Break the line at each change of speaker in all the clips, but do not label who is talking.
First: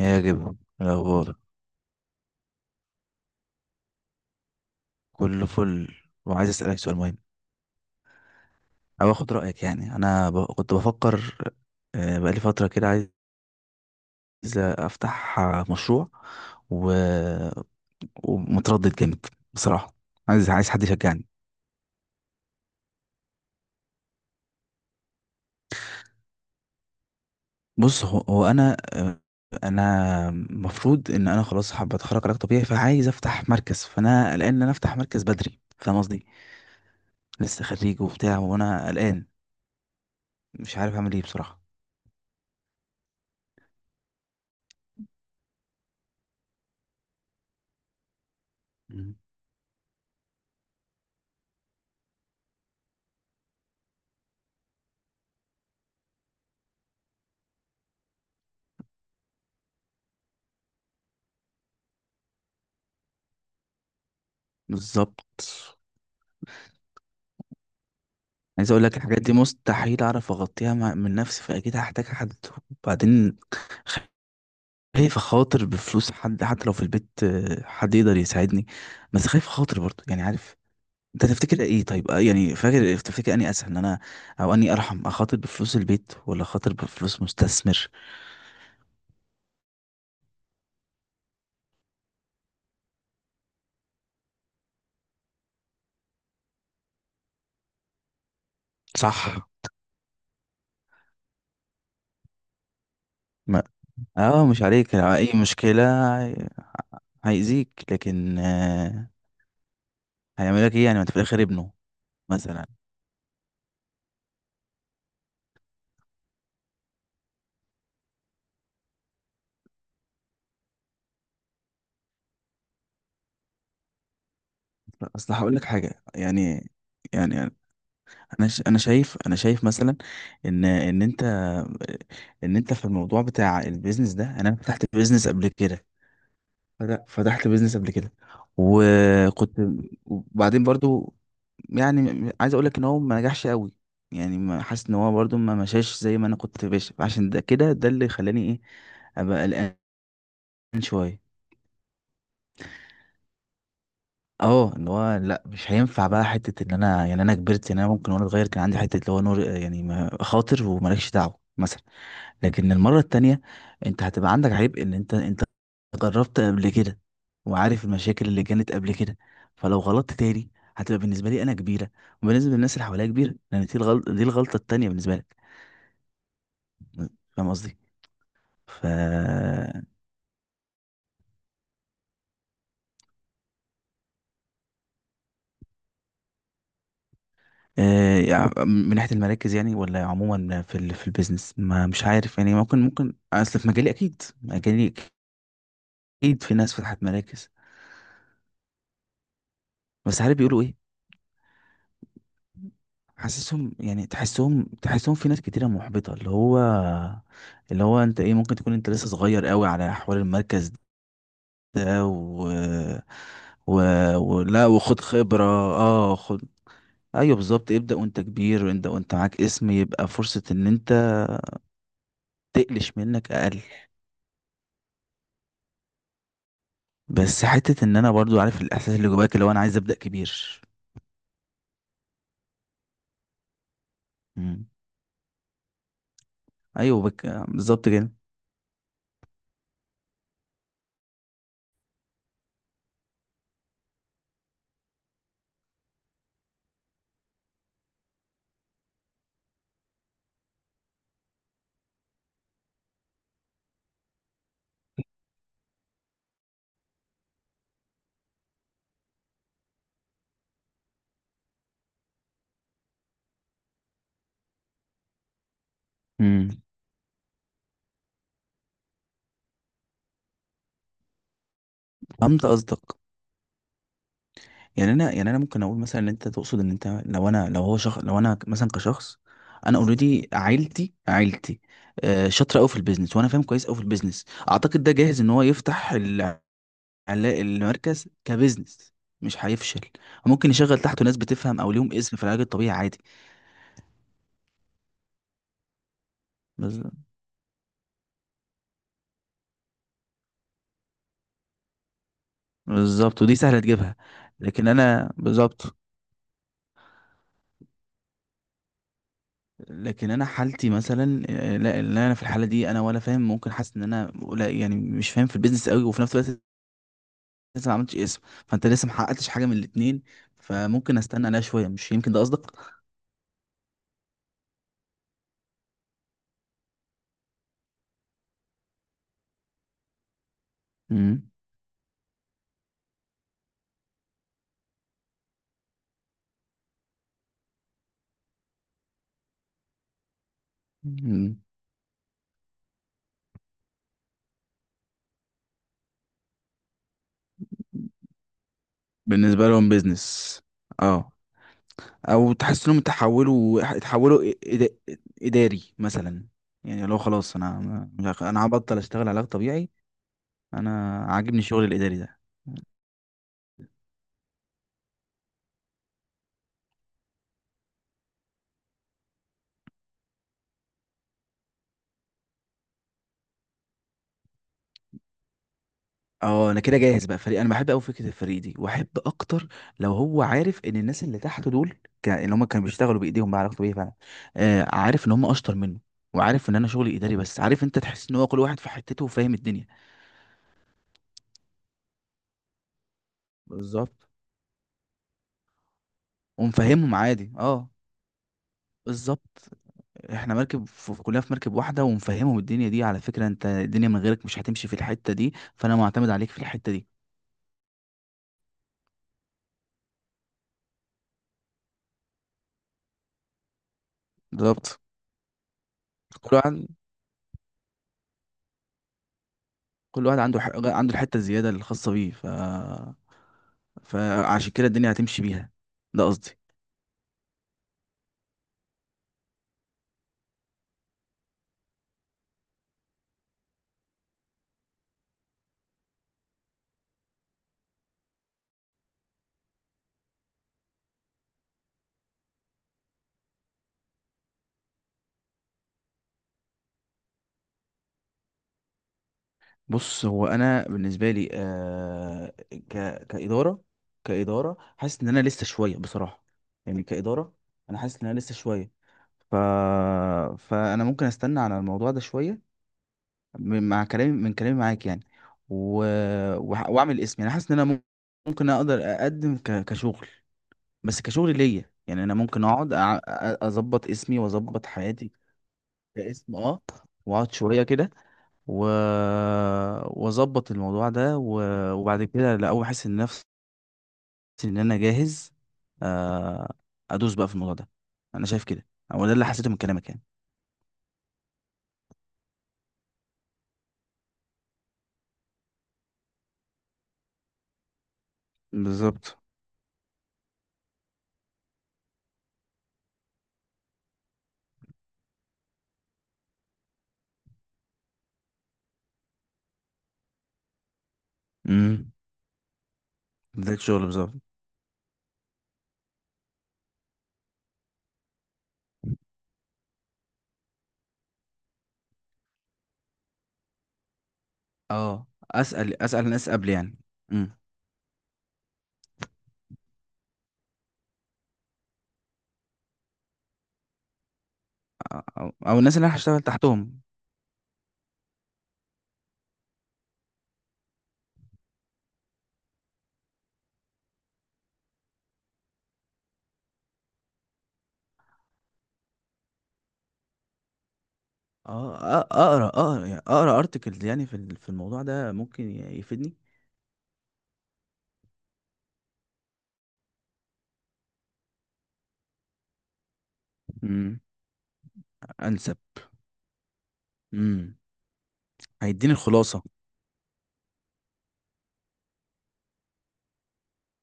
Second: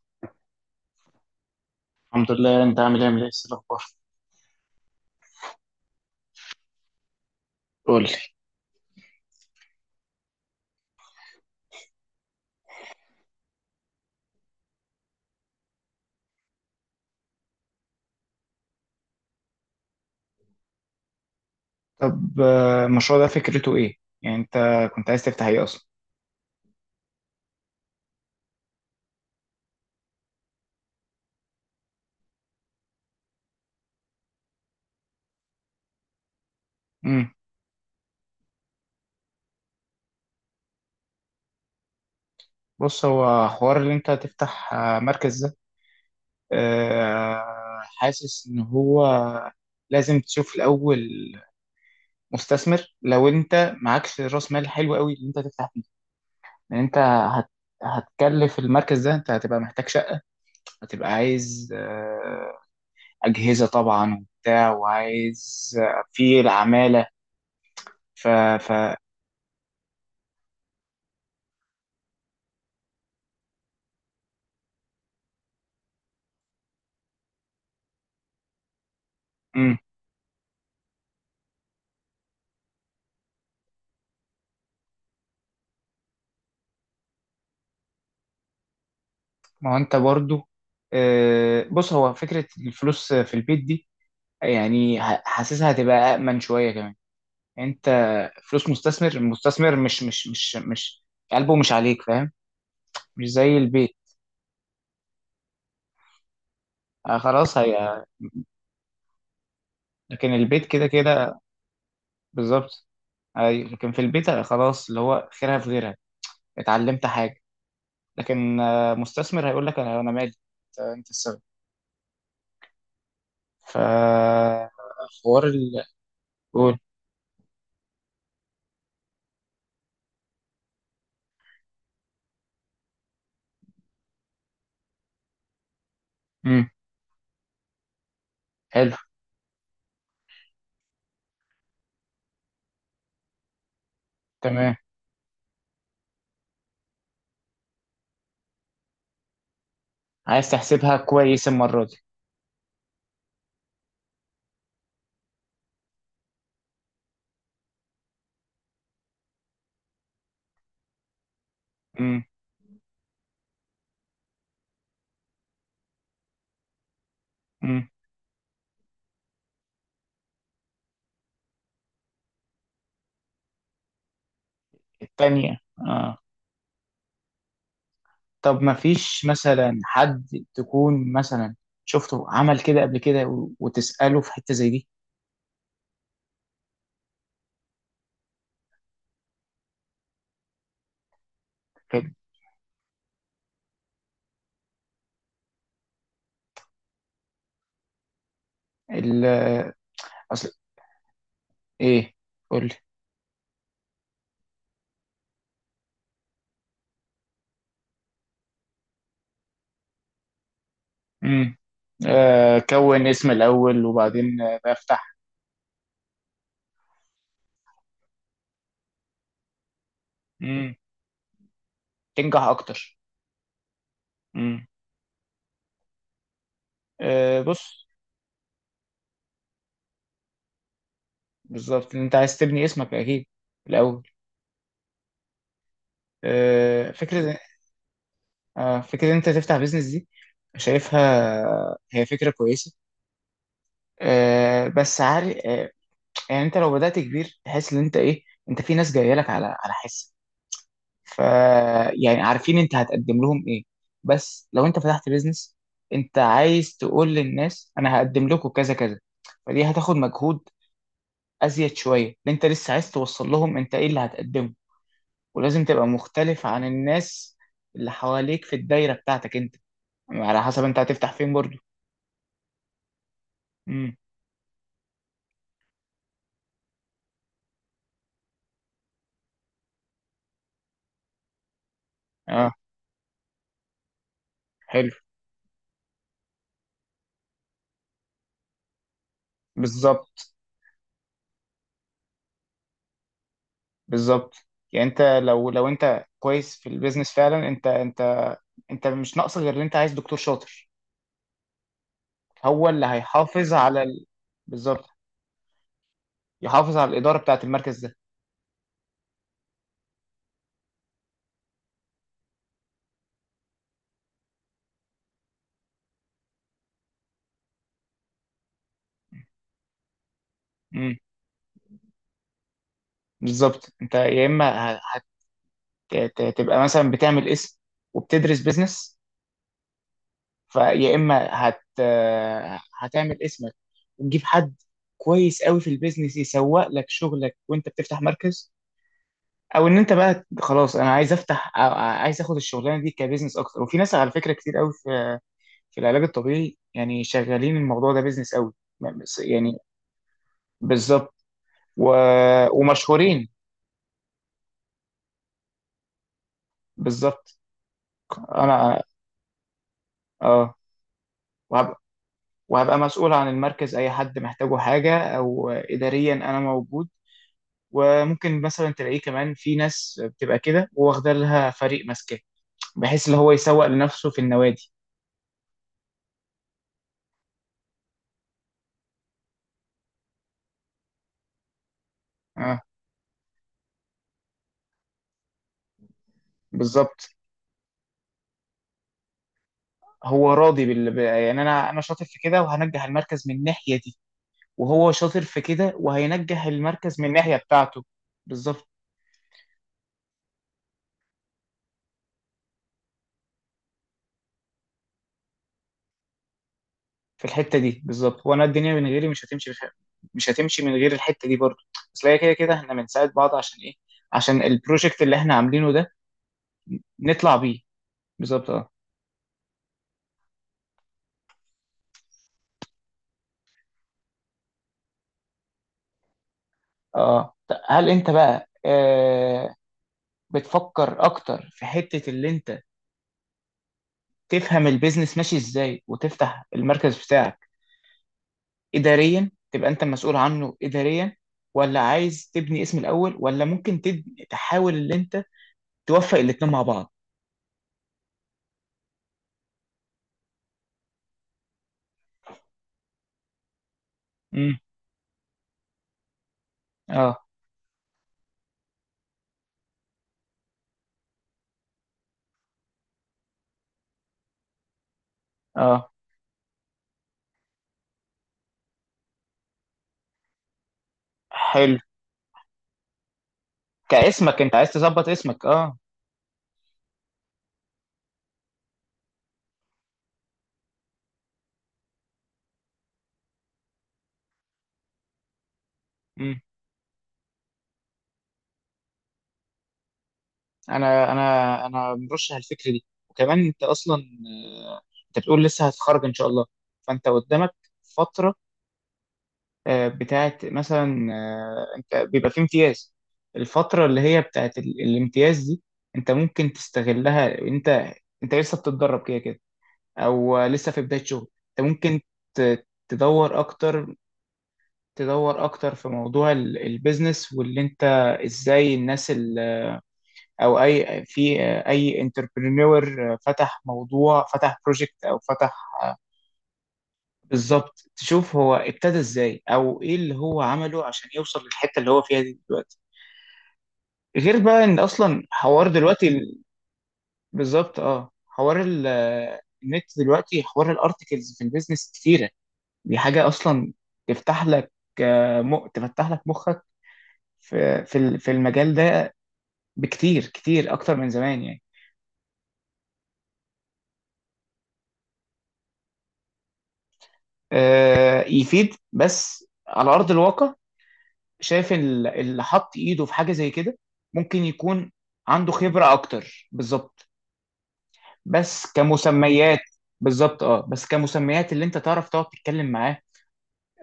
يا جب الأخبار.
الحمد لله. انت عامل ايه، الاخبار؟
كله فل. وعايز أسألك سؤال مهم
قول لي.
أو آخد رأيك. يعني أنا كنت بفكر. بقالي فترة كده عايز أفتح مشروع و... ومتردد جامد بصراحة. عايز حد يشجعني.
طب المشروع ده فكرته ايه؟ يعني انت كنت عايز تفتح ايه اصلا؟
بص هو أنا، أنا المفروض إن أنا خلاص حابة أتخرج علاج طبيعي، فعايز أفتح مركز. فأنا قلقان إن أنا أفتح مركز بدري، فاهم قصدي.
امم.
لسه خريج وبتاع وأنا قلقان، مش عارف أعمل إيه بصراحة.
بص، هو حوار اللي انت تفتح مركز ده، حاسس ان هو
مم.
لازم تشوف الاول مستثمر. لو انت معكش راس مال حلو قوي اللي انت تفتح فيه، لان انت هتكلف المركز ده، انت هتبقى محتاج شقة، هتبقى عايز اجهزة طبعا وبتاع،
بالظبط.
وعايز في العمالة. ف
عايز
ف
اقول لك الحاجات دي مستحيل اعرف اغطيها من نفسي، فاكيد هحتاج حد. وبعدين خايف اخاطر بفلوس حد، حتى لو في البيت حد يقدر يساعدني، بس خايف اخاطر برضه يعني، عارف، انت تفتكر ايه؟ طيب يعني فاكر تفتكر اني اسهل ان انا، او اني ارحم اخاطر بفلوس البيت ولا اخاطر بفلوس مستثمر؟
ما هو انت برضو، بص، هو فكرة الفلوس في البيت دي يعني حاسسها هتبقى أأمن شوية كمان. انت فلوس مستثمر،
صح.
المستثمر مش قلبه مش عليك، فاهم؟ مش زي
ما
البيت.
اه، مش عليك لو اي مشكلة
خلاص،
هيأذيك،
هي
لكن
لكن البيت
هيعمل لك ايه
كده
يعني، ما انت في
كده.
الاخر ابنه مثلا.
بالظبط. أي، لكن في البيت خلاص، اللي هو خيرها في غيرها، اتعلمت حاجة. لكن مستثمر هيقول لك أنا مالي، أنت السبب.
اصل
فحوار
هقول لك حاجة يعني.
قول.
يعني انا انا شايف مثلا ان ان انت في الموضوع بتاع البيزنس ده، انا فتحت بيزنس قبل كده.
مم.
فتحت بيزنس قبل كده
حلو.
وكنت. وبعدين برضو يعني عايز اقول لك ان هو ما نجحش قوي، يعني ما
تمام.
حاسس ان هو برضو ما مشاش زي ما انا كنت باش، عشان ده كده ده اللي خلاني ايه، ابقى قلقان
عايز تحسبها
شويه.
كويس المرة دي.
اه، اللي هو لا مش هينفع بقى، حته ان انا يعني انا كبرت، يعني انا ممكن وانا صغير كان عندي حته اللي هو نور، يعني خاطر ومالكش دعوه مثلا.
امم.
لكن المرة التانية انت هتبقى عندك عيب، ان انت جربت قبل كده وعارف
امم.
المشاكل اللي كانت قبل كده. فلو غلطت تاني هتبقى بالنسبة لي انا كبيرة، وبالنسبة للناس اللي حواليا كبيرة، لان دي الغلطة التانية بالنسبة لك.
التانية، اه.
فاهم قصدي؟
طب ما
ف
فيش مثلا حد تكون مثلا شفته عمل كده قبل كده وتسأله في حتة زي دي؟
يعني من ناحية المراكز يعني، ولا عموما في في البيزنس. ما مش
كده،
عارف يعني، ممكن اصل في مجالي، اكيد في ناس فتحت مراكز.
ال
بس عارف
اصل،
بيقولوا ايه.
ايه، قول لي.
حاسسهم يعني، تحسهم في ناس كتيرة محبطة، اللي هو انت ايه، ممكن تكون انت لسه صغير قوي على احوال المركز
امم.
ده
آه، كون اسم
و...
الأول وبعدين
ولا وخد
بفتح.
خبرة. اه خد. ايوه بالظبط، ابدأ وانت كبير، انت وانت معاك اسم يبقى فرصة ان
امم،
انت
تنجح أكتر.
تقلش منك اقل.
امم. آه
بس حتة
بص،
ان انا برضو عارف الاحساس اللي جواك، اللي هو انا عايز ابدأ كبير.
بالظبط انت عايز تبني اسمك أكيد الأول.
مم.
آه،
ايوه
فكرة،
بالظبط كده.
فكرة إن أنت تفتح بيزنس دي، شايفها هي فكرة كويسة. بس عارف، يعني أنت لو بدأت كبير تحس إن أنت إيه، أنت في ناس جاية لك على حس، ف يعني عارفين أنت هتقدم لهم إيه. بس لو أنت فتحت بيزنس أنت عايز تقول للناس أنا هقدم لكم كذا كذا، فدي هتاخد مجهود أزيد شوية، لأن أنت لسه عايز توصل لهم أنت إيه اللي هتقدمه، ولازم تبقى مختلف
مم.
عن الناس اللي حواليك في الدايرة بتاعتك أنت، على حسب أنت هتفتح فين برضه.
فهمت قصدك.
امم،
يعني انا ممكن اقول مثلا ان انت تقصد ان انت لو انا، لو هو شخص، لو انا مثلا كشخص. انا اوريدي عيلتي عيلتي
اه،
شاطره قوي في البيزنس وانا فاهم كويس قوي في البيزنس، اعتقد
حلو،
ده جاهز ان هو يفتح المركز كبيزنس مش هيفشل.
بالظبط.
ممكن يشغل تحته ناس بتفهم او ليهم اسم في العلاج الطبيعي عادي.
بالظبط، يعني انت لو انت كويس في
بز-
البيزنس فعلا، انت انت مش ناقص غير ان انت عايز دكتور شاطر، هو اللي
بالظبط ودي
هيحافظ
سهله
على
تجيبها. لكن
بالظبط،
انا بالظبط.
يحافظ على الاداره بتاعه المركز ده.
لكن انا حالتي مثلا لا لا، انا في الحاله دي انا ولا فاهم، ممكن حاسس ان انا يعني مش فاهم في البيزنس قوي، وفي نفس الوقت لسه ما عملتش اسم. فانت لسه ما حققتش حاجه من الاتنين،
امم.
فممكن استنى عليها شويه، مش يمكن ده قصدك.
بالظبط، انت يا اما هتبقى مثلا بتعمل اسم وبتدرس بيزنس، فيا اما
مم.
هتعمل اسمك وتجيب حد كويس قوي في البيزنس يسوق لك شغلك وانت بتفتح مركز، او ان انت بقى خلاص انا عايز
مم.
افتح أو عايز اخد الشغلانه دي كبزنس اكتر. وفي ناس على فكره كتير قوي في في العلاج الطبيعي يعني شغالين الموضوع ده بزنس قوي،
بالنسبه
يعني
لهم بيزنس.
بالظبط.
اه.
و...
او تحس انهم
ومشهورين،
اتحولوا اداري مثلا، يعني لو خلاص
بالظبط.
انا مش عارف- انا هبطل
انا،
اشتغل علاج طبيعي،
اه،
انا عاجبني الشغل
وهبقى,
الاداري ده.
وهبقى مسؤول عن المركز، اي حد محتاجه حاجه او اداريا انا موجود. وممكن مثلا تلاقيه كمان، في ناس بتبقى كده واخده لها فريق ماسكاه، بحيث اللي هو يسوق لنفسه في النوادي.
اه انا كده جاهز بقى فريق، انا بحب قوي فكره الفريق دي، واحب اكتر لو هو عارف ان الناس اللي تحته دول اللي هم
اه،
كانوا بيشتغلوا بايديهم بقى، علاقته بيه فعلا. آه، عارف ان هم اشطر منه، وعارف ان انا شغلي
بالظبط.
اداري، بس عارف انت تحس ان هو كل واحد في حتته وفاهم الدنيا.
هو راضي يعني انا شاطر في كده وهنجح المركز من الناحيه دي،
بالظبط
وهو شاطر في كده وهينجح
ومفهمهم
المركز من
عادي.
الناحيه
اه
بتاعته. بالظبط
بالظبط. احنا مركب كلنا في مركب واحده، ومفهمهم الدنيا دي، على فكره انت الدنيا من غيرك مش هتمشي في الحته دي، فانا معتمد عليك في الحته دي.
في الحته دي. بالظبط، وانا الدنيا من غيري مش هتمشي مش هتمشي من غير الحته دي برضه، بس هي كده كده احنا بنساعد بعض عشان ايه، عشان
بالظبط.
البروجكت اللي احنا عاملينه ده
كل واحد
نطلع بيه. بالظبط، اه.
كل واحد عنده عنده الحته الزياده الخاصه بيه، فعشان كده الدنيا هتمشي بيها، ده قصدي.
اه هل انت بقى آه، بتفكر اكتر في حته اللي انت تفهم البيزنس ماشي ازاي وتفتح المركز بتاعك، إداريا تبقى أنت مسؤول عنه إداريا؟ ولا عايز تبني اسم الأول؟ ولا ممكن تبني تحاول إن أنت توفق الاتنين مع بعض؟
بص هو انا بالنسبه لي، آه ك كاداره كاداره
امم،
حاسس ان انا لسه شويه بصراحه. يعني
اه،
كاداره انا حاسس ان انا لسه شويه. ف فانا ممكن استنى على الموضوع ده شويه، مع كلامي من كلامي معاك يعني. و...
اه،
واعمل اسم، يعني حاسس ان انا ممكن اقدر اقدم كشغل، بس كشغل ليا،
حلو.
يعني انا ممكن اقعد اظبط اسمي
كاسمك، أنت
واظبط
عايز تظبط
حياتي.
اسمك، اه.
كاسم اه. واقعد شويه كده، و واظبط الموضوع ده وبعد كده لأول ما احس ان نفسي ان انا جاهز،
امم.
آه، ادوس بقى في الموضوع ده. انا شايف كده، هو ده اللي حسيته من كلامك يعني.
أنا مرشح الفكرة دي. وكمان أنت أصلا، آه، أنت بتقول لسه هتخرج إن شاء الله، فأنت قدامك فترة،
بالظبط.
بتاعت مثلا انت بيبقى في امتياز. الفترة اللي هي بتاعت الامتياز دي انت ممكن تستغلها. انت انت لسه بتتدرب كده كده، او لسه في بداية شغل، انت
امم.
ممكن تدور
بداية شغل
اكتر،
بالظبط.
تدور اكتر في موضوع البيزنس، واللي انت ازاي الناس او اي في آه، اي انتربرينور فتح موضوع، فتح بروجكت
اه.
او فتح،
اسال الناس قبل يعني. امم.
بالظبط، تشوف هو ابتدى ازاي او ايه اللي هو عمله عشان يوصل للحته اللي هو فيها دي دلوقتي. غير بقى ان اصلا
أو
حوار
الناس اللي انا
دلوقتي
هشتغل تحتهم.
بالظبط، اه، حوار النت دلوقتي، حوار الارتكلز في البيزنس كتيره، دي حاجه اصلا تفتح لك، تفتح لك مخك في في المجال ده بكتير، كتير اكتر من زمان يعني.
اه، اقرا يعني، اقرا ارتكلز يعني في في الموضوع ده ممكن يفيدني.
يفيد، بس على ارض الواقع شايف اللي حط ايده في حاجه زي كده
امم.
ممكن يكون عنده
انسب.
خبره اكتر، بالظبط.
امم.
بس
هيديني الخلاصه.
كمسميات، بالظبط، اه، بس كمسميات اللي انت تعرف تقعد تتكلم معاه،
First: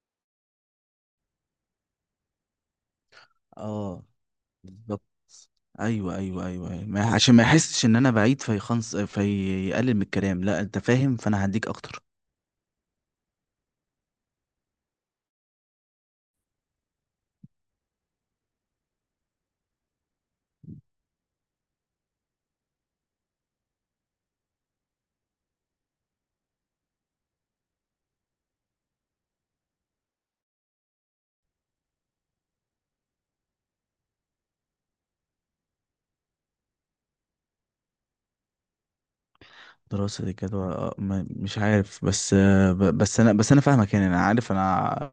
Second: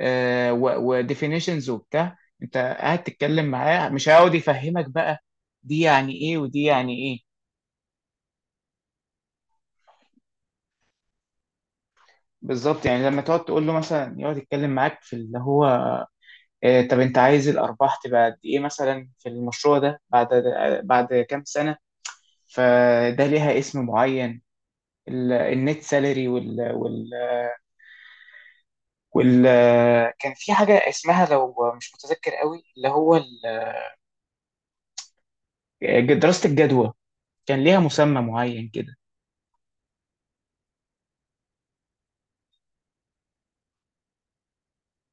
آه، وديفينيشنز وبتاع. انت قاعد تتكلم معاه
اه
مش هيقعد يفهمك
بالظبط.
بقى دي يعني
ايوه
ايه
ايوه
ودي
ايوه أيوة.
يعني
ما
ايه.
عشان ما يحسش ان انا بعيد فيخنص، فيقلل من الكلام، لا انت فاهم، فانا هديك اكتر.
بالظبط، يعني لما تقعد تقول له مثلا، يقعد يتكلم معاك في اللي هو آه، طب انت عايز الارباح تبقى قد ايه مثلا في المشروع ده بعد بعد كام سنه، فده ليها اسم معين. النت سالري، وال وال وال كان في حاجة اسمها لو مش متذكر قوي اللي هو دراسة الجدوى، كان ليها مسمى معين كده.
دراسة جدوى مش عارف، بس بس انا فاهمك، يعني انا عارف انا.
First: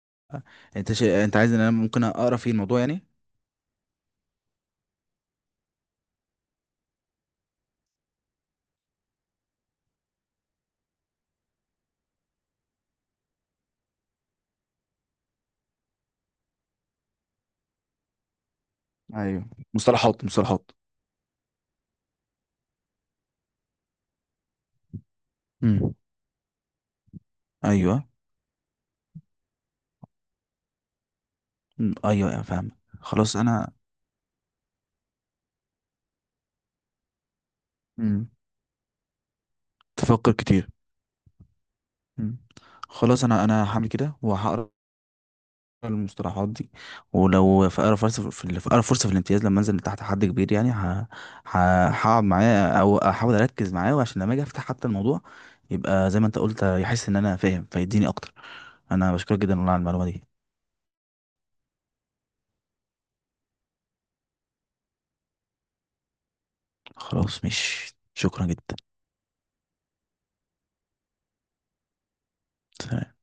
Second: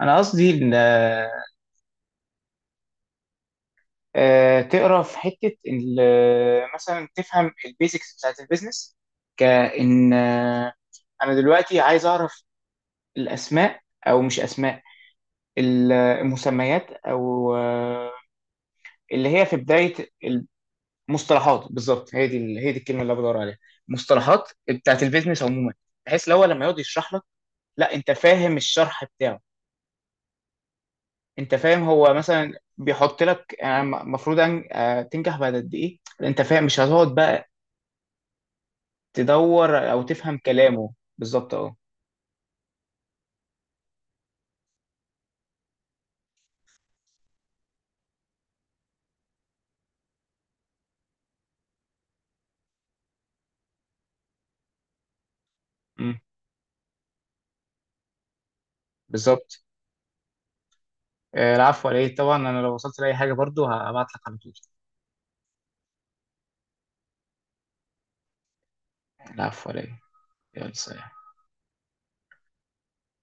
أنا قصدي إن
انت انت عايز ان انا ممكن اقرا في الموضوع يعني.
تقرا في حتة، إن مثلا تفهم البيزكس بتاعت البيزنس، كإن أنا دلوقتي عايز أعرف الأسماء، أو مش أسماء، المسميات، أو اللي هي
ايوه
في بداية،
مصطلحات مصطلحات.
مصطلحات. بالظبط، هي دي الكلمه اللي أنا بدور عليها، مصطلحات بتاعت البيزنس عموما،
امم.
بحيث لو هو لما يقعد يشرح لك، لا
ايوه.
انت فاهم الشرح بتاعه، انت فاهم
أمم،
هو
ايوه أيوة،
مثلا
فاهم.
بيحط
خلاص
لك
انا.
المفروض ان تنجح بعد قد ايه، انت فاهم، مش هتقعد بقى
امم
تدور او
تفكر
تفهم
كتير.
كلامه بالظبط، اه.
امم. خلاص انا هعمل كده وهقرا المصطلحات دي. ولو في اقرب فرصه في الامتياز، لما انزل تحت حد كبير يعني هقعد معاه او احاول اركز معاه، وعشان لما اجي افتح حتى الموضوع يبقى
أمم،
زي ما انت قلت يحس ان انا فاهم، فيديني اكتر. انا بشكرك جدا
بالظبط.
والله على المعلومه دي.
العفو عليه طبعا، انا لو وصلت لاي حاجه برضو هبعت لك على طول.
خلاص مش شكرا جدا.
العفو عليه. يلا، سلام.
سلام.